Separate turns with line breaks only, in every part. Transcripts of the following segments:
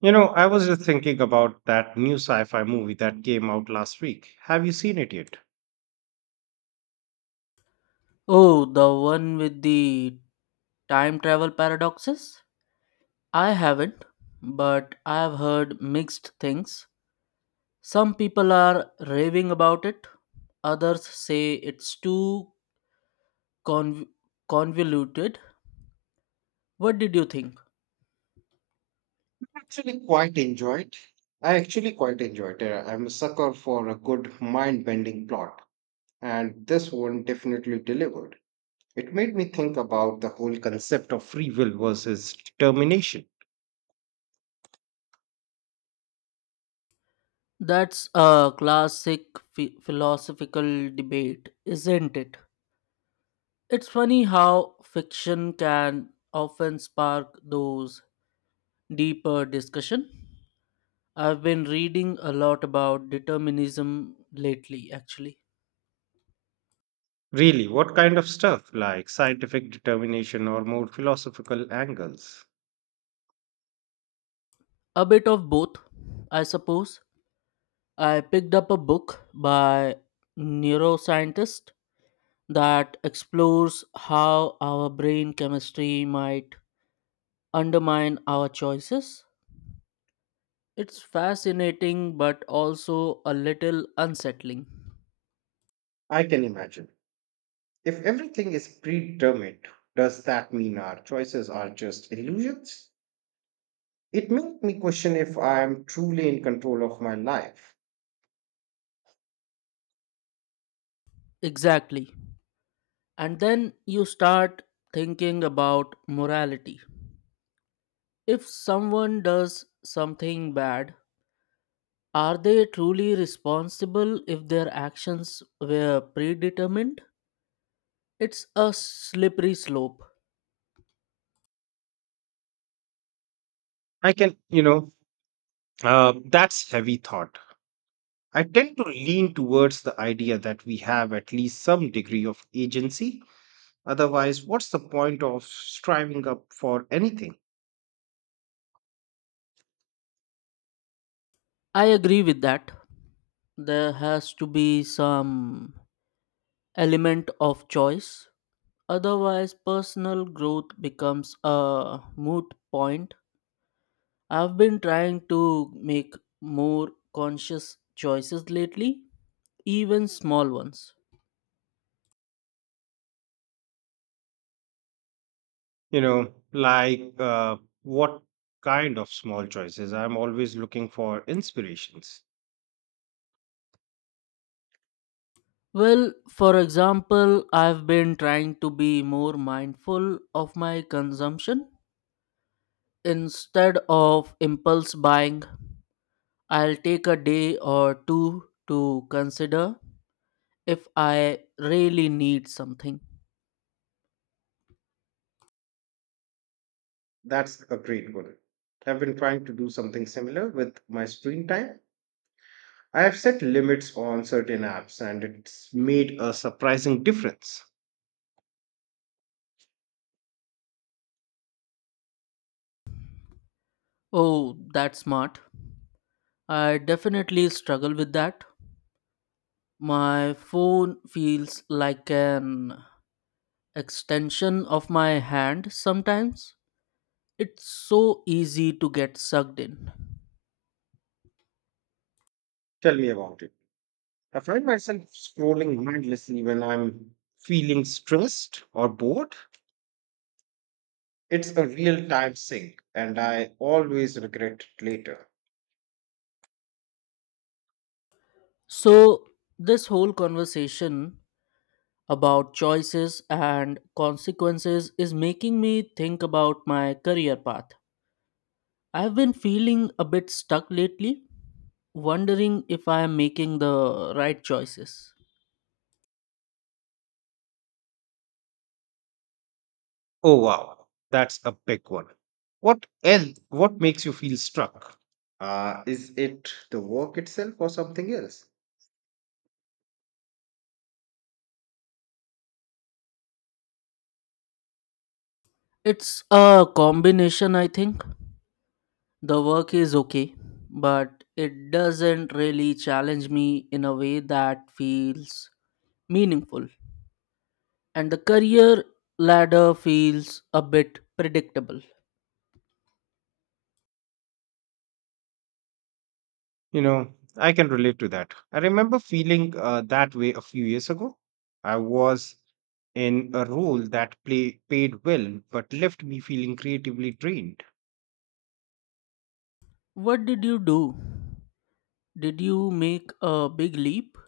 You know, I was just thinking about that new sci fi movie that came out last week. Have you seen it yet?
Oh, the one with the time travel paradoxes? I haven't, but I've heard mixed things. Some people are raving about it, others say it's too conv- convoluted. What did you think?
Actually, quite enjoyed. I actually quite enjoyed it. I'm a sucker for a good mind-bending plot, and this one definitely delivered. It made me think about the whole concept of free will versus determination.
That's a classic philosophical debate, isn't it? It's funny how fiction can often spark those deeper discussion. I've been reading a lot about determinism lately, actually.
Really, what kind of stuff? Like scientific determination or more philosophical angles?
A bit of both, I suppose. I picked up a book by neuroscientist that explores how our brain chemistry might undermine our choices. It's fascinating but also a little unsettling.
I can imagine. If everything is predetermined, does that mean our choices are just illusions? It made me question if I am truly in control of my life.
Exactly. And then you start thinking about morality. If someone does something bad, are they truly responsible if their actions were predetermined? It's a slippery slope.
I can, that's heavy thought. I tend to lean towards the idea that we have at least some degree of agency. Otherwise, what's the point of striving up for anything?
I agree with that. There has to be some element of choice. Otherwise, personal growth becomes a moot point. I've been trying to make more conscious choices lately, even small ones.
You know, what kind of small choices? I'm always looking for inspirations.
Well, for example, I've been trying to be more mindful of my consumption. Instead of impulse buying, I'll take a day or two to consider if I really need something.
That's a great goal. I've been trying to do something similar with my screen time. I have set limits on certain apps and it's made a surprising difference.
Oh, that's smart. I definitely struggle with that. My phone feels like an extension of my hand sometimes. It's so easy to get sucked in.
Tell me about it. I find myself scrolling mindlessly when I'm feeling stressed or bored. It's a real time sink and I always regret it later.
So, this whole conversation about choices and consequences is making me think about my career path. I've been feeling a bit stuck lately, wondering if I am making the right choices.
Oh wow, that's a big one. What else? What makes you feel stuck? Is it the work itself or something else?
It's a combination, I think. The work is okay, but it doesn't really challenge me in a way that feels meaningful. And the career ladder feels a bit predictable.
You know, I can relate to that. I remember feeling that way a few years ago. I was in a role that paid well but left me feeling creatively drained.
What did you do? Did you make a big leap?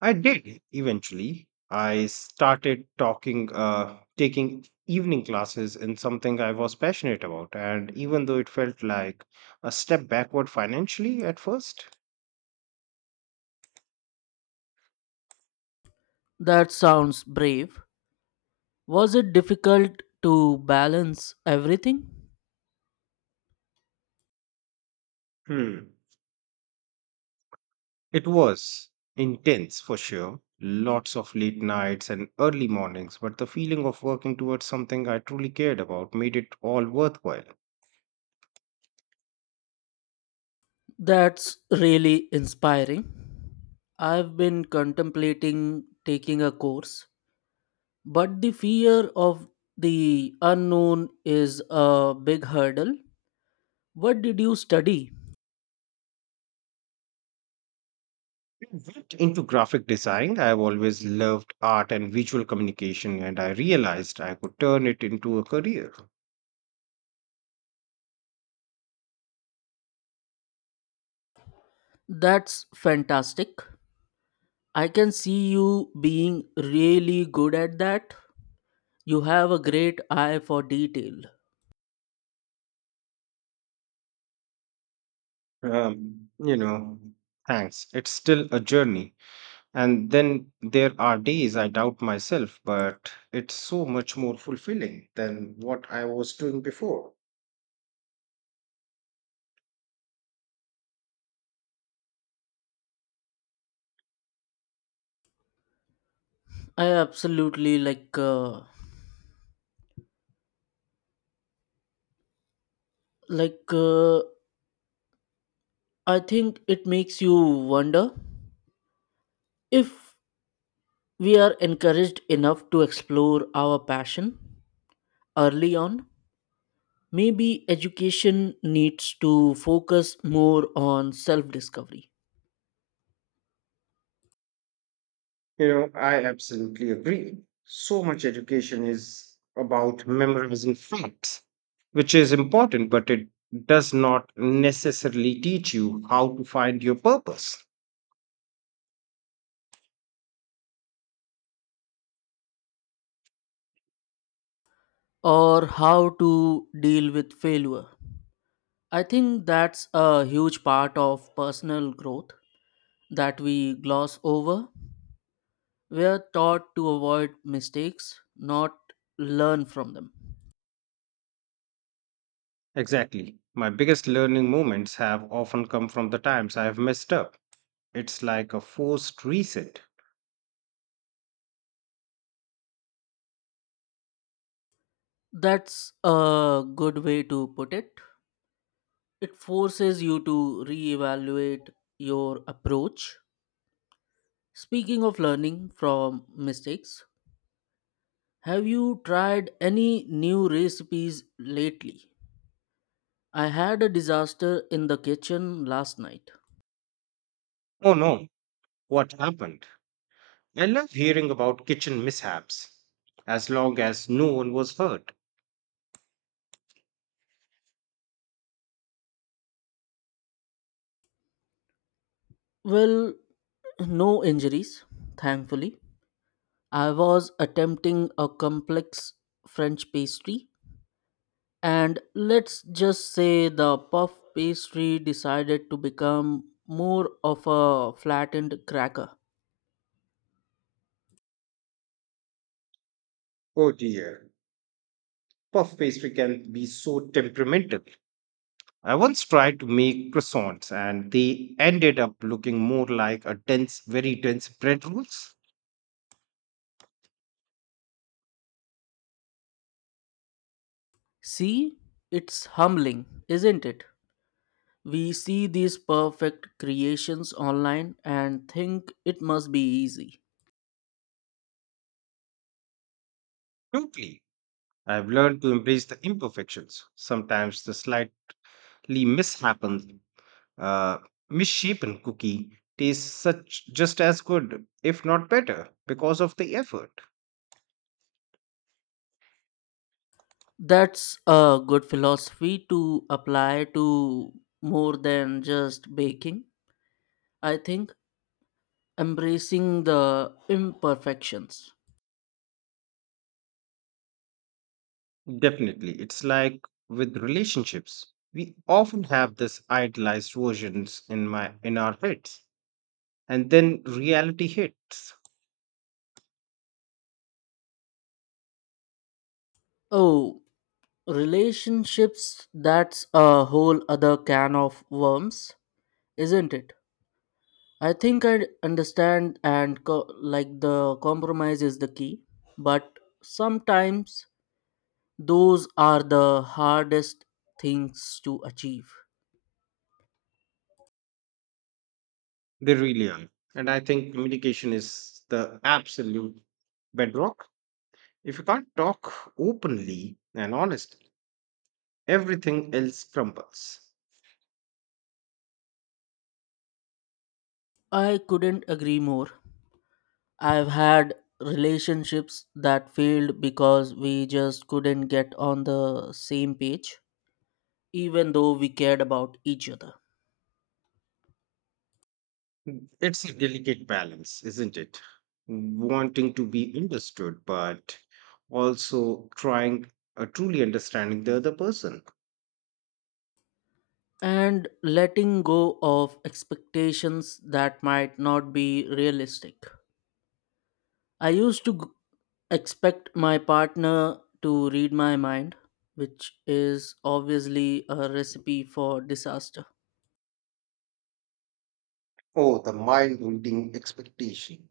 I did eventually. I started taking evening classes in something I was passionate about, and even though it felt like a step backward financially at first,
That sounds brave. Was it difficult to balance everything?
hmm. It was intense for sure. Lots of late nights and early mornings, but the feeling of working towards something I truly cared about made it all worthwhile.
That's really inspiring. I've been contemplating taking a course, but the fear of the unknown is a big hurdle. What did you study?
I went into graphic design. I've always loved art and visual communication, and I realized I could turn it into a career.
That's fantastic. I can see you being really good at that. You have a great eye for detail.
You know, thanks. It's still a journey. And then there are days I doubt myself, but it's so much more fulfilling than what I was doing before.
I absolutely like uh, I think it makes you wonder if we are encouraged enough to explore our passion early on. Maybe education needs to focus more on self discovery
You know, I absolutely agree. So much education is about memorizing facts, which is important, but it does not necessarily teach you how to find your purpose.
or how to deal with failure. I think that's a huge part of personal growth that we gloss over. We're taught to avoid mistakes, not learn from them.
Exactly. My biggest learning moments have often come from the times I have messed up. It's like a forced reset.
That's a good way to put it. It forces you to reevaluate your approach. Speaking of learning from mistakes, have you tried any new recipes lately? I had a disaster in the kitchen last night.
Oh no, what happened? I love hearing about kitchen mishaps, as long as no one was hurt.
Well, no injuries, thankfully. I was attempting a complex French pastry. And let's just say the puff pastry decided to become more of a flattened cracker.
Oh dear, puff pastry can be so temperamental. I once tried to make croissants and they ended up looking more like a dense, very dense bread rolls.
See, it's humbling, isn't it? We see these perfect creations online and think it must be easy.
Totally. I've learned to embrace the imperfections. Sometimes the slightly mishapen, uh, misshapen cookie tastes such just as good, if not better, because of the effort.
That's a good philosophy to apply to more than just baking. I think embracing the imperfections.
Definitely. It's like with relationships. We often have this idealized versions in our heads. And then reality hits.
Oh, relationships, that's a whole other can of worms, isn't it? I think I understand, like the compromise is the key, but sometimes those are the hardest things to achieve.
They really are. And I think communication is the absolute bedrock. If you can't talk openly and honestly, everything else crumbles.
I couldn't agree more. I've had relationships that failed because we just couldn't get on the same page, even though we cared about each other.
It's a delicate balance, isn't it? Wanting to be understood, but also trying truly understanding the other person.
And letting go of expectations that might not be realistic. I used to g- expect my partner to read my mind, which is obviously a recipe for disaster.
Oh, the mind reading expectation.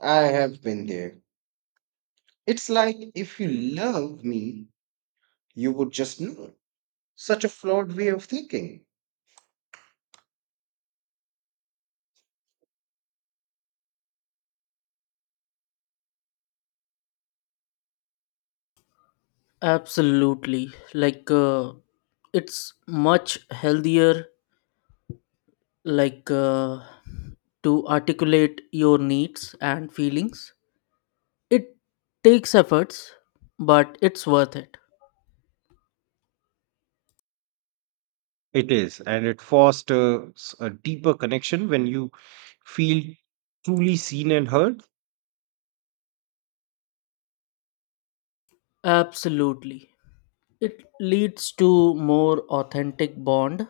I have been there. It's like if you love me, you would just know. Such a flawed way of thinking.
Absolutely. It's much healthier, like, uh, to articulate your needs and feelings. It takes efforts, but it's worth it.
It is, and it fosters a deeper connection when you feel truly seen and heard.
Absolutely. It leads to more authentic bond.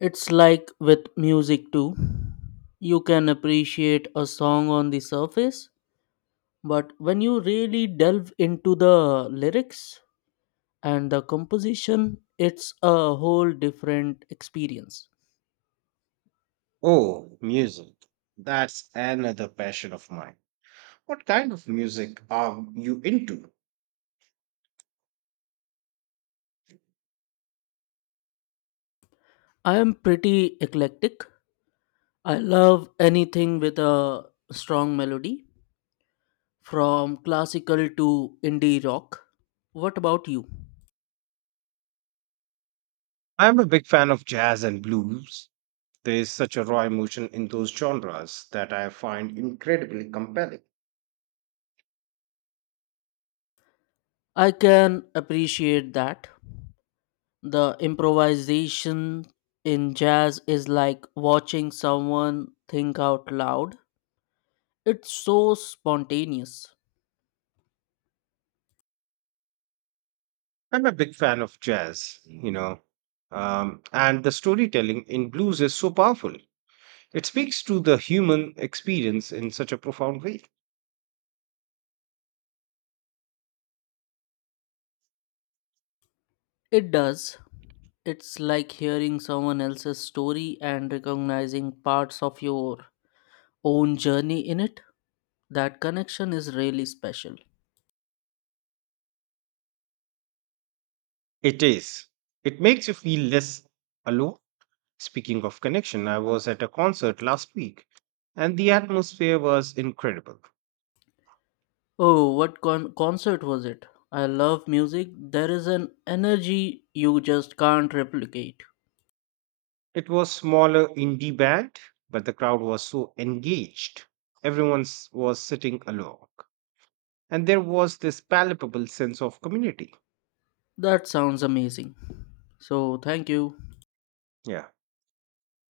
It's like with music too. You can appreciate a song on the surface, but when you really delve into the lyrics and the composition, it's a whole different experience.
Oh, music. That's another passion of mine. What kind of music are you into?
I am pretty eclectic. I love anything with a strong melody, from classical to indie rock. What about you?
I'm a big fan of jazz and blues. There is such a raw emotion in those genres that I find incredibly compelling.
I can appreciate that. The improvisation in jazz is like watching someone think out loud. It's so spontaneous.
I'm a big fan of jazz, and the storytelling in blues is so powerful. It speaks to the human experience in such a profound way.
It does. It's like hearing someone else's story and recognizing parts of your own journey in it. That connection is really special.
It is. It makes you feel less alone. Speaking of connection, I was at a concert last week and the atmosphere was incredible.
Oh, what concert was it? I love music. There is an energy you just can't replicate.
It was smaller indie band, but the crowd was so engaged. Was sitting along and there was this palpable sense of community.
That sounds amazing. So, thank you.
Yeah.